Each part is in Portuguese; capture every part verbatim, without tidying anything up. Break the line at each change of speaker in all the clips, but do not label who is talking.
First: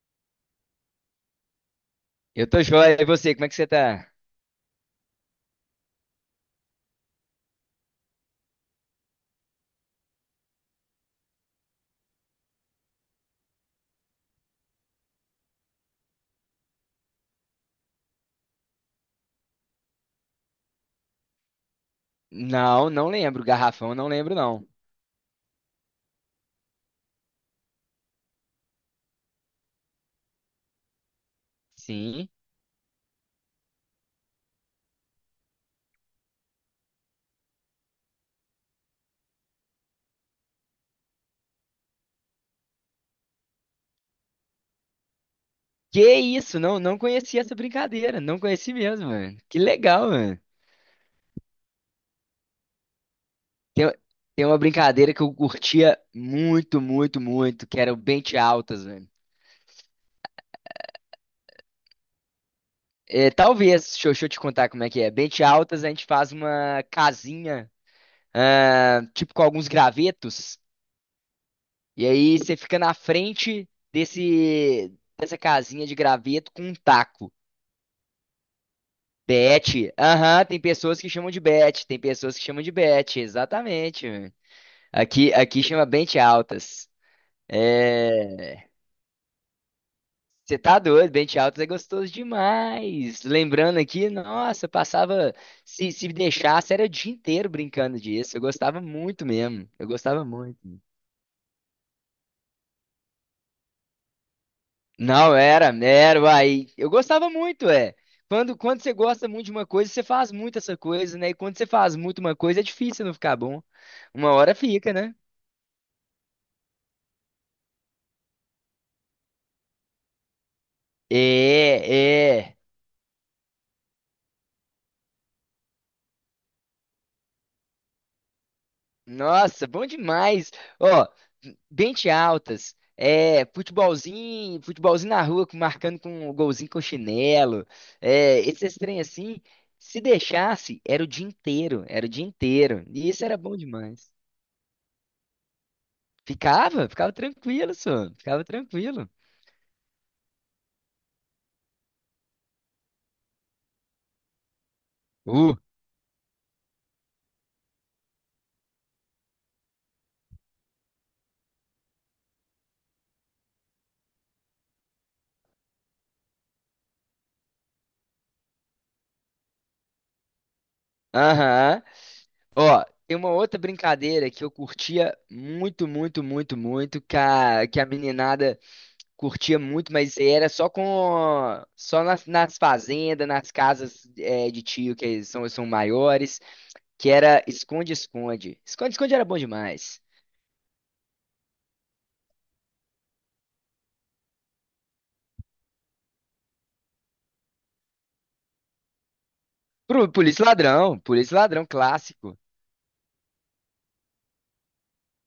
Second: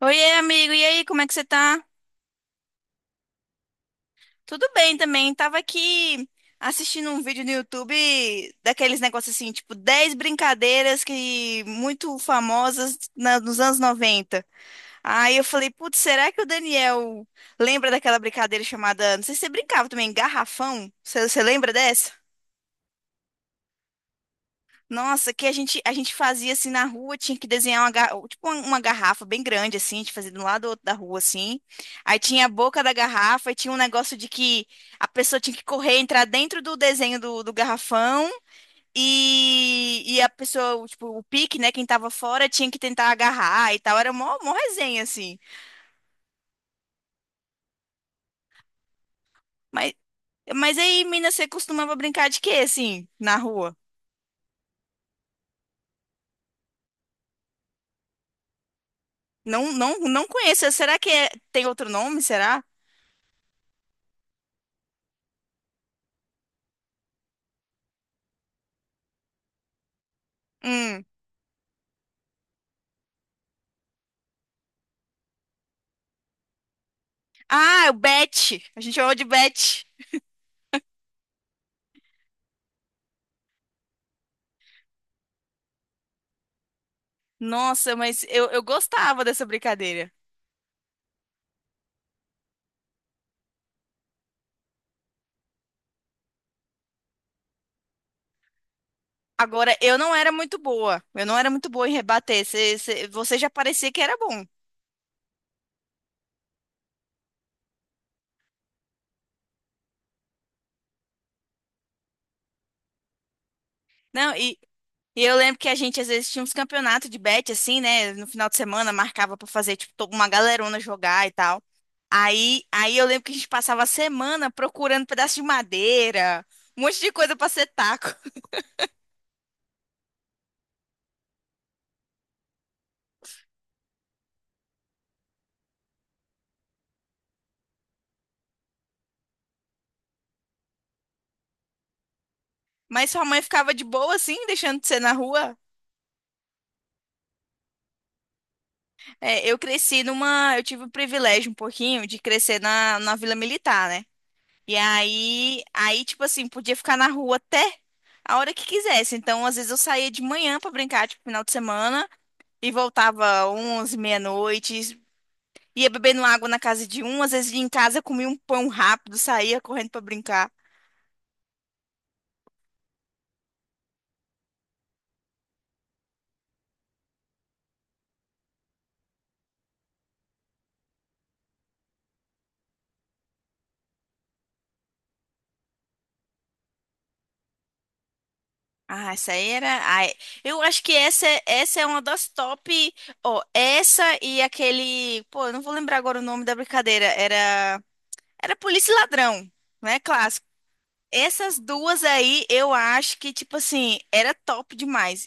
Oiê, amigo, e aí, como é que você tá?
Eu tô joia. E você, como é que você tá?
Tudo bem também, tava aqui assistindo um vídeo no YouTube daqueles negócios assim, tipo dez brincadeiras que muito famosas na- nos anos noventa. Aí eu falei, putz, será que o Daniel lembra daquela brincadeira chamada, não sei se você brincava também, garrafão? Você, você lembra dessa?
Não, não lembro. Garrafão, não lembro, não.
Nossa, que a gente, a gente fazia assim na rua, tinha que desenhar uma, ga- tipo uma, uma garrafa bem grande, assim, a gente fazia de um lado ou outro da rua, assim. Aí
Sim.
tinha a boca da garrafa, e tinha um negócio de que a pessoa tinha que correr, entrar dentro do desenho do, do garrafão, e, e a pessoa, tipo, o pique, né, quem tava fora, tinha que tentar agarrar e tal. Era mó, mó resenha, assim.
Que isso? Não, não conhecia essa brincadeira. Não conheci mesmo, mano. Que
Mas,
legal, mano.
mas aí, mina, você costumava brincar de quê, assim, na rua?
Tem, tem uma brincadeira que eu curtia muito, muito, muito, que era o Bente Altas, mano.
Não, não, não conheço. Será que é- tem outro nome? Será?
É, talvez, deixa eu, deixa eu te contar como é que é. Bente Altas, a gente faz uma casinha, ah, tipo com alguns gravetos,
Hum.
e aí você fica na frente desse, dessa casinha de graveto com um taco.
Ah, o Bet. A gente chamava de Bet.
Bet. Aham, tem pessoas que chamam de bet, tem pessoas que chamam de bet, exatamente. Mano. Aqui, aqui chama Bente altas.
Nossa, mas eu,
É,
eu gostava dessa brincadeira.
você tá doido, Bente altas é gostoso demais. Lembrando aqui, nossa, eu passava, se, se deixasse, era o dia inteiro brincando disso. Eu gostava muito mesmo,
Agora,
eu
eu não
gostava
era muito
muito.
boa. Eu não era muito boa em rebater. Cê- cê- você já parecia que era bom.
Não, era, era, uai. Eu gostava muito, é. Quando, quando você gosta muito de uma coisa, você faz muito essa coisa, né? E quando você faz muito uma coisa, é difícil não ficar bom. Uma
Não,
hora
e,
fica, né?
e eu lembro que a gente às vezes tinha uns campeonatos de bet, assim, né? No final de semana marcava pra fazer, tipo, to- uma galerona jogar e tal.
É, é.
Aí, aí eu lembro que a gente passava a semana procurando pedaço de madeira, um monte de coisa pra ser taco.
Nossa, bom demais. Ó, Bente altas. É, futebolzinho, futebolzinho na rua, com- marcando com o golzinho com chinelo. É, esses trem assim, se deixasse, era o dia inteiro, era o dia inteiro. E
Mas sua
isso era
mãe
bom
ficava de
demais.
boa, assim, deixando de ser na rua?
Ficava, ficava tranquilo, só, ficava tranquilo.
É, eu cresci numa. Eu tive o privilégio um pouquinho de crescer na, na Vila Militar, né? E
Uh,
aí, aí, tipo assim, podia ficar na rua até a hora que quisesse. Então, às vezes eu saía de manhã pra brincar, tipo, final de semana, e voltava onze, meia-noite, ia bebendo água na casa de um, às vezes ia em casa, comia um pão rápido, saía correndo pra brincar.
aham. Ó, tem uma outra brincadeira que eu curtia muito, muito, muito, muito, que a, que a meninada curtia muito, mas era só com só nas, nas fazendas, nas casas é, de tio que são, são maiores, que era esconde-esconde. Esconde-esconde
Ah,
era
essa
bom
aí era.
demais.
Ai, eu acho que essa, é- essa é uma das top. Ó, essa e aquele. Pô, eu não vou lembrar agora o nome da brincadeira. Era. Era polícia e ladrão, né?
Pro polícia
Clássico.
e ladrão, polícia e
Essas
ladrão
duas
clássico.
aí, eu acho que, tipo assim, era top demais.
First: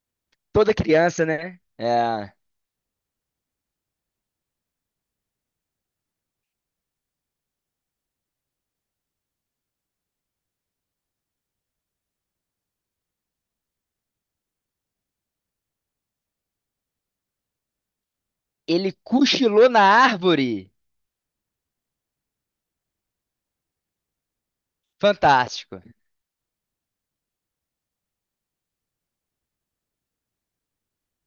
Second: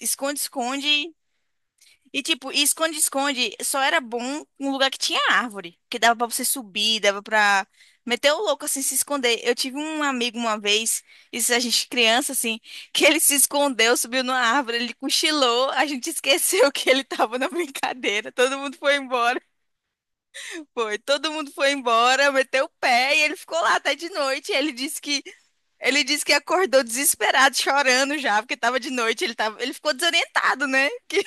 Toda
Esconde-esconde.
criança, né?
E,
É,
tipo, e esconde-esconde só era bom um lugar que tinha árvore, que dava pra você subir, dava pra meter o louco, assim, se esconder. Eu tive um amigo uma vez, isso a gente criança, assim, que ele se escondeu, subiu numa árvore, ele cochilou, a gente esqueceu que ele tava na brincadeira, todo mundo
ele
foi embora.
cochilou na árvore.
Foi, todo mundo foi embora, meteu o pé e ele ficou lá até de noite. Ele disse que
Fantástico.
ele disse que acordou desesperado, chorando já, porque tava de noite, ele tava, ele ficou desorientado, né? Que-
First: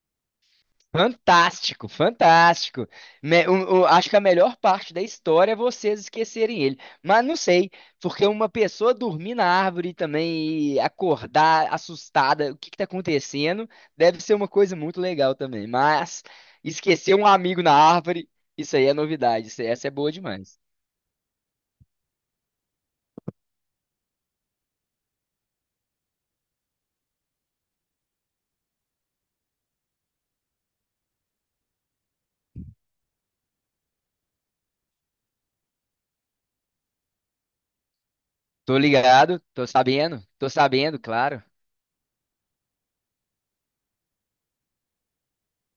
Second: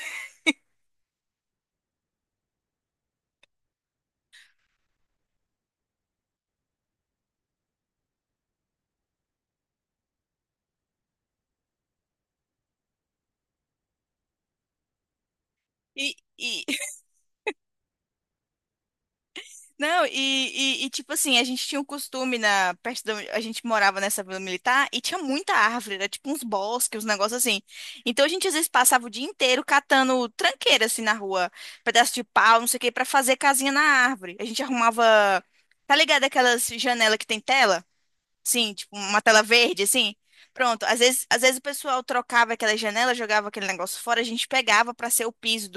Fantástico, fantástico. Me- o- o- acho que a melhor parte da história é vocês esquecerem ele. Mas não sei, porque uma pessoa dormir na árvore também e acordar assustada, o que que tá acontecendo, deve ser uma coisa muito legal também.
E,
Mas
e,
esquecer um amigo na árvore, isso aí é novidade. Isso- aí- essa é
Não,
boa
e,
demais.
e- e, tipo assim, a gente tinha um costume na perto da, a gente morava nessa vila militar e tinha muita árvore, era tipo uns bosques, uns negócios assim. Então a gente às vezes passava o dia inteiro catando tranqueira assim na rua, pedaço de pau, não sei o que, pra fazer casinha na árvore. A gente arrumava, tá ligado aquelas janela que tem tela? Sim,
Tô
tipo uma
ligado,
tela
tô
verde assim.
sabendo, tô
Pronto,
sabendo,
às vezes, às
claro.
vezes o pessoal trocava aquela janela, jogava aquele negócio fora, a gente pegava pra ser o piso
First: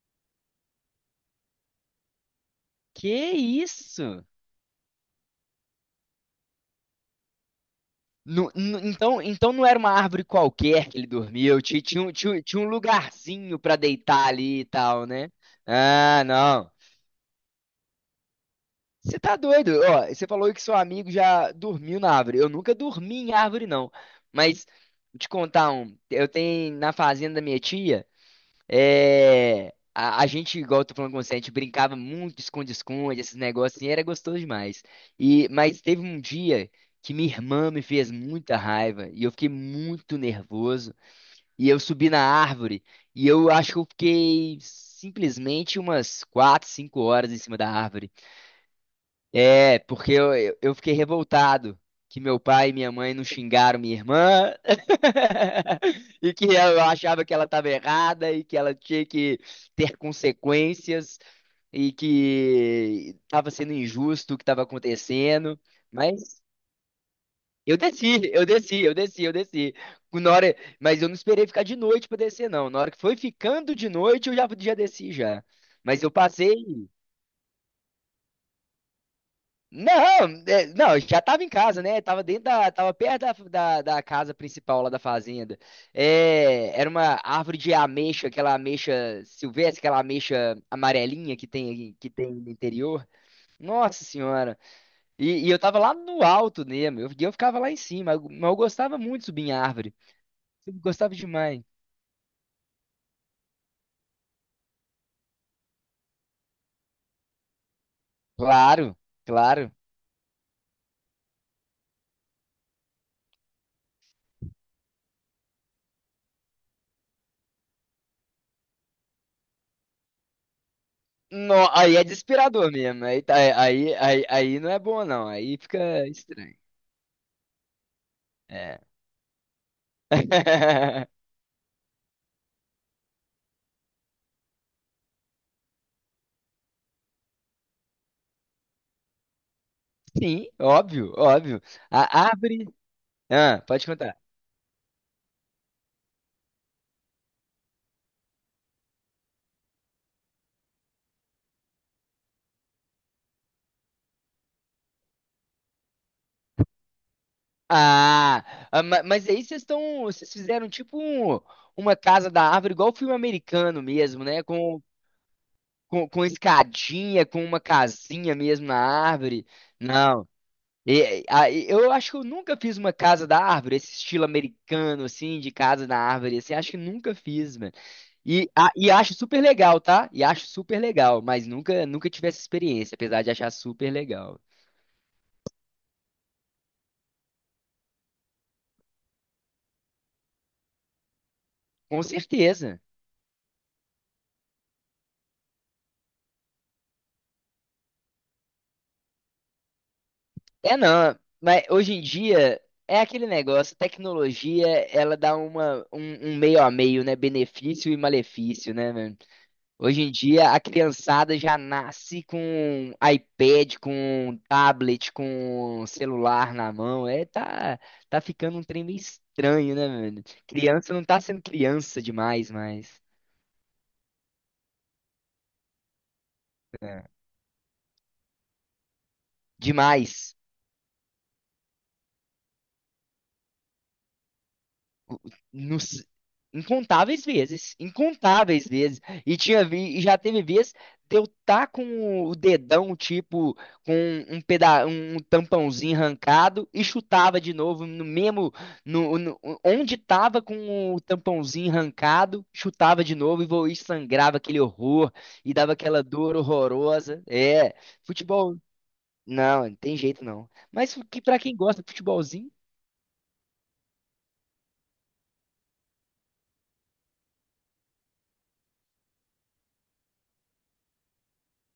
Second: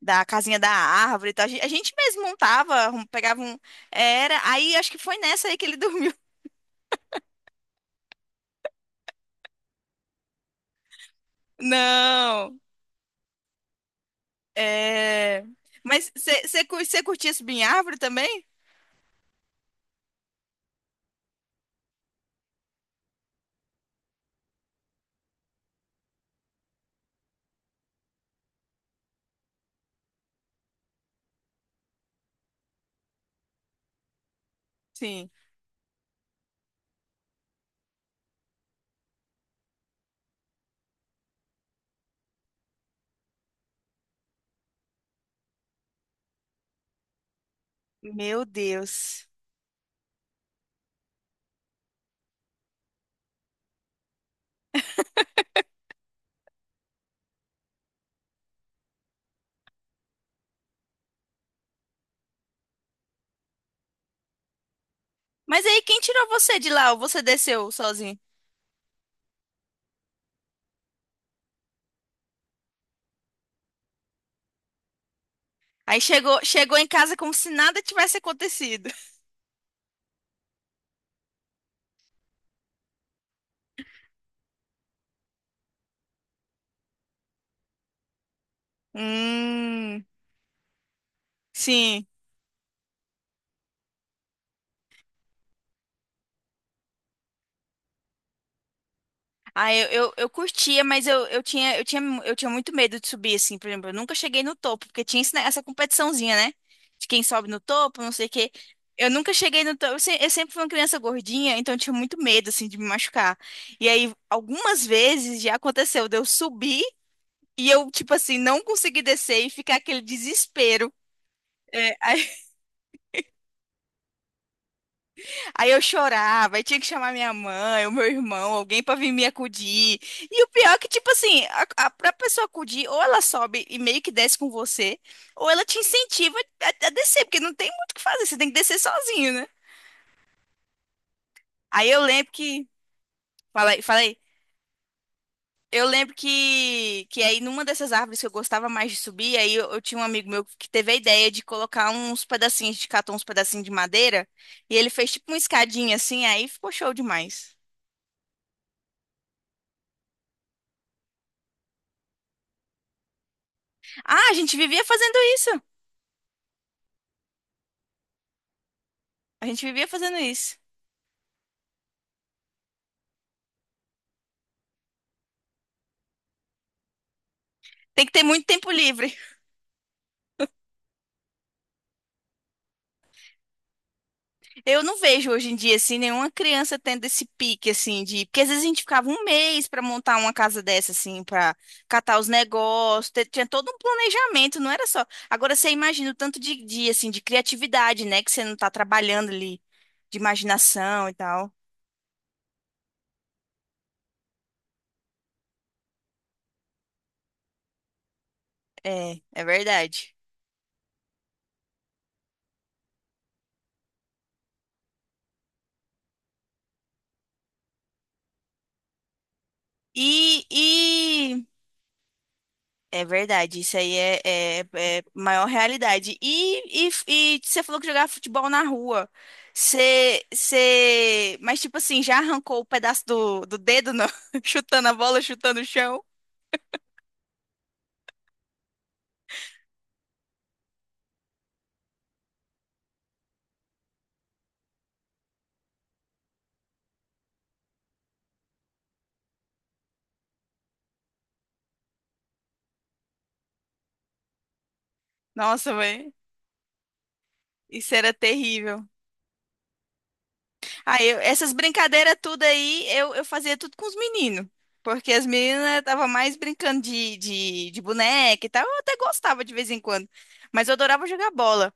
da casinha da árvore e tal. A gen- a gente mesmo montava, arrum-
Que
pegava um.
isso?
Era. Aí acho que foi nessa aí que ele dormiu.
No- no- então, então não era uma árvore qualquer que ele dormiu, ti- tinha, um- tinha, um
Não.
tinha um lugarzinho pra deitar ali e tal, né?
É. Mas
Ah, não.
você curtia subir em árvore também?
Você tá doido? Ó, você falou que seu amigo já dormiu na árvore. Eu nunca dormi em árvore, não. Mas, vou te contar um. Eu tenho na fazenda da minha tia. É, a, a gente, igual eu tô falando com você, a gente brincava muito de esconde-esconde, esses negócios, assim, era gostoso demais.
Sim.
E, mas teve um dia que minha irmã me fez muita raiva e eu fiquei muito nervoso. E eu subi na árvore e eu acho que eu fiquei simplesmente umas quatro cinco horas em cima da árvore.
Meu Deus.
É, porque eu, eu eu fiquei revoltado que meu pai e minha mãe não xingaram minha irmã e que eu achava que ela estava errada e que ela tinha que ter consequências e que estava sendo injusto o que estava acontecendo.
Mas aí quem tirou
Mas
você de lá? Ou você desceu
eu
sozinho?
desci, eu desci, eu desci, eu desci. Na hora, mas eu não esperei ficar de noite para descer, não. Na hora que foi ficando de noite, eu já, já desci já.
Aí
Mas eu
chegou,
passei.
chegou em casa como se nada tivesse acontecido.
Não, é, não, eu já tava em casa, né? Tava dentro da, tava perto da, da, da casa principal lá da fazenda. É, era uma árvore de ameixa, aquela ameixa silvestre, aquela
Hum,
ameixa amarelinha que tem
sim.
que tem no interior. Nossa senhora. E, e eu tava lá no alto mesmo. Eu, eu ficava lá em cima, mas eu gostava muito de subir em
Ah, eu,
árvore.
eu, eu
Eu
curtia, mas
gostava
eu, eu
demais.
tinha, eu tinha, eu tinha muito medo de subir, assim, por exemplo, eu nunca cheguei no topo, porque tinha esse ne- essa competiçãozinha, né? De quem sobe no topo, não sei o quê.
Claro,
Eu nunca cheguei
claro.
no topo, eu, se- eu sempre fui uma criança gordinha, então eu tinha muito medo, assim, de me machucar. E aí, algumas vezes já aconteceu de eu subir e eu, tipo assim, não conseguir descer e ficar aquele desespero.
No,
É,
aí é
aí
desesperador mesmo. Aí, tá- aí, aí, aí não é bom não. Aí
Aí eu
fica
chorava,
estranho.
aí tinha que chamar minha mãe, o meu irmão,
É.
alguém pra vir me acudir. E o pior é que, tipo assim, a, a, pra pessoa acudir, ou ela sobe e meio que desce com você, ou ela te incentiva a, a descer, porque não tem muito o que fazer, você tem que descer sozinho, né?
Sim, óbvio, óbvio.
Aí eu
A
lembro
árvore.
que.
Ah,
Falei,
pode contar.
falei. Eu lembro que, que aí numa dessas árvores que eu gostava mais de subir, aí eu, eu tinha um amigo meu que teve a ideia de colocar uns pedacinhos, de catar uns pedacinhos de madeira, e ele fez tipo uma escadinha assim, aí ficou show demais.
Ah, ah, ma- mas aí vocês estão. Vocês fizeram tipo um- uma casa da árvore, igual filme americano
Ah,
mesmo,
a
né?
gente
Com,
vivia fazendo isso.
com, com escadinha, com uma casinha mesmo na
A
árvore.
gente vivia fazendo
Não.
isso.
E- a- e- eu acho que eu nunca fiz uma casa da árvore, esse estilo americano, assim, de casa da árvore, assim, acho que nunca fiz, mano.
Tem que ter muito
E, a-
tempo
e acho
livre.
super legal, tá? E acho super legal, mas nunca, nunca tive essa experiência, apesar de achar super legal.
Eu não vejo hoje em dia, assim, nenhuma criança tendo esse pique, assim, de. Porque às vezes a gente ficava um mês para montar uma casa dessa, assim, para
Com
catar os
certeza.
negócios, te- tinha todo um planejamento, não era só. Agora você imagina o tanto de, de, assim, de criatividade, né, que você não tá trabalhando ali, de
É
imaginação e
não,
tal.
mas hoje em dia é aquele negócio, tecnologia, ela dá uma, um, um meio a meio, né? Benefício e malefício, né, mano?
É, é
Hoje em
verdade.
dia a criançada já nasce com iPad, com tablet, com celular na mão. É, tá, tá ficando um trem meio estranho, né, mano?
E,
Criança não tá sendo
e
criança demais, mais.
É verdade, isso aí é, é, é maior realidade. E, e,
É.
e você falou que jogava futebol na rua. Você,
Demais.
você... Mas, tipo assim, já arrancou o pedaço do, do dedo, não? Chutando a bola, chutando o chão?
Nos- incontáveis vezes, incontáveis vezes. E tinha vi, e já teve vez de eu tá com o dedão, tipo, com um peda um tampãozinho arrancado e chutava de novo no mesmo no, no- onde tava com o tampãozinho arrancado, chutava de novo e, vo- e sangrava aquele horror e dava
Nossa,
aquela
velho,
dor horrorosa. É,
isso era
futebol,
terrível.
não, não tem jeito não. Mas
Aí, eu-
que para
essas
quem gosta de
brincadeiras tudo
futebolzinho,
aí, eu, eu fazia tudo com os meninos. Porque as meninas estavam mais brincando de, de, de boneca e tal. Eu até gostava de vez em quando. Mas eu adorava jogar bola.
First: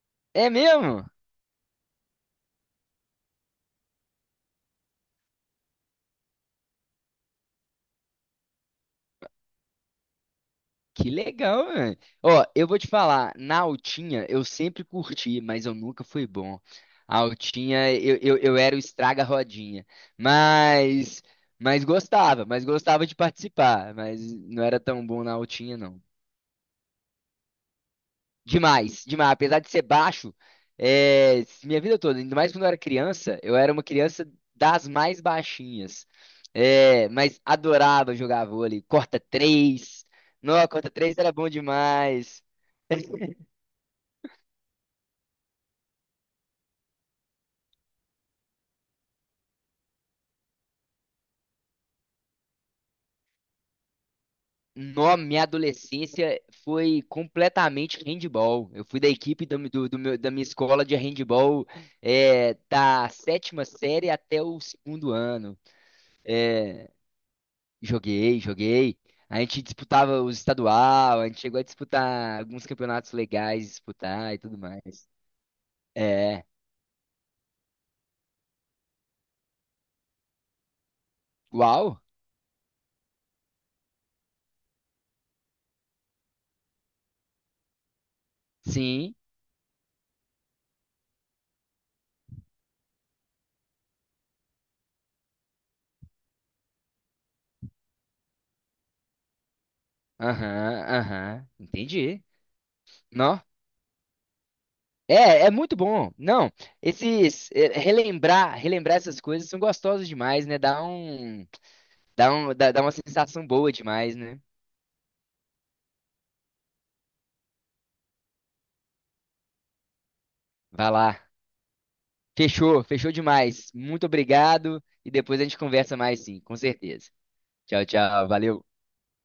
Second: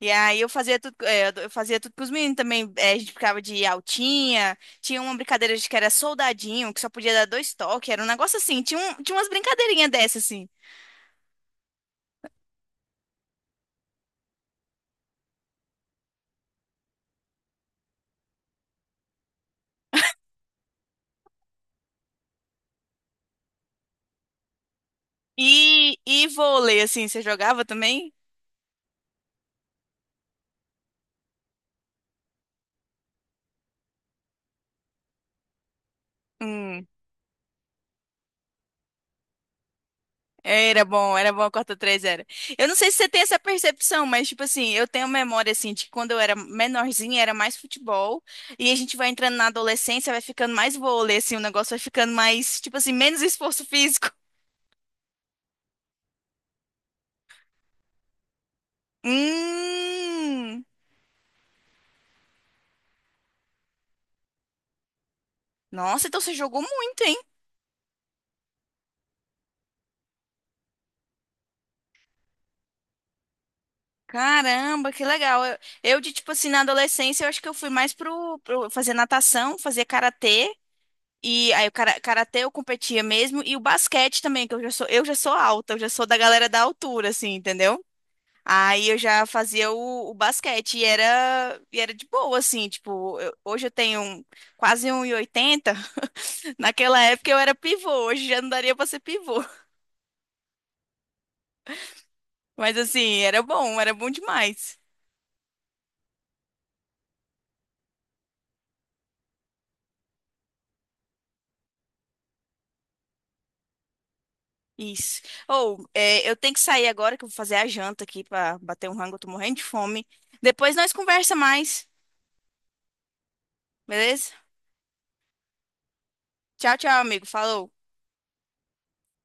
E aí eu
é
fazia tudo,
mesmo?
é, eu ado- eu fazia tudo com os meninos também. É, a gente ficava de altinha. Tinha uma brincadeira de que era soldadinho, que só podia dar dois toques. Era um negócio assim. Tinha, um, tinha umas brincadeirinhas dessas, assim.
Que legal, mano. Ó, eu vou te falar, na altinha eu sempre curti, mas eu nunca fui bom. A altinha, eu, eu, eu era o estraga-rodinha. Mas, mas gostava, mas gostava de participar. Mas não era tão bom na altinha,
E,
não.
e vôlei, assim, você jogava também?
Demais, demais. Apesar de ser baixo, é, minha vida toda, ainda mais quando eu era criança, eu era uma criança das mais baixinhas.
Hum.
É, mas adorava jogar vôlei. Corta três. Não,
Era
corta
bom,
três
era
era
bom
bom
a Cota três era.
demais.
Eu não sei se você tem essa percepção, mas tipo assim, eu tenho memória assim de quando eu era menorzinha, era mais futebol, e a gente vai entrando na adolescência, vai ficando mais vôlei assim, o negócio vai ficando mais, tipo assim, menos esforço físico.
no minha adolescência foi completamente handball. Eu fui da equipe do, do- do meu- da minha
Hum.
escola de handball, é, da sétima série até o segundo ano.
Nossa, então você jogou
É,
muito, hein?
joguei, joguei. A gente disputava os estadual, a gente chegou a disputar alguns campeonatos legais, disputar e tudo
Caramba, que
mais.
legal. Eu, eu de tipo
É,
assim, na adolescência, eu acho que eu fui mais pro, pro, fazer natação, fazer karatê. E aí o cara-
uau,
karatê eu competia mesmo e o basquete também, que eu já sou, eu já sou alta, eu já sou da galera da altura assim, entendeu? Aí eu
sim,
já fazia o, o basquete e era e era de boa assim, tipo, eu- hoje eu tenho um- quase um e oitenta. Naquela época eu era pivô, hoje já não daria pra ser pivô.
aham, aham, entendi.
Mas assim, era bom, era bom demais.
É, é muito bom. Não, esses é, relembrar, relembrar essas coisas são gostosas demais, né? Dá um, dá um, dá, dá uma sensação boa demais, né?
Isso. Ou, é, eu tenho que sair agora que eu vou fazer a janta aqui pra bater um rango, eu tô morrendo de fome. Depois
Vai
nós
lá.
conversa mais,
Fechou, fechou demais. Muito
beleza?
obrigado e depois a gente conversa mais sim, com
Tchau, tchau,
certeza.
amigo. Falou.
Tchau, tchau. Valeu.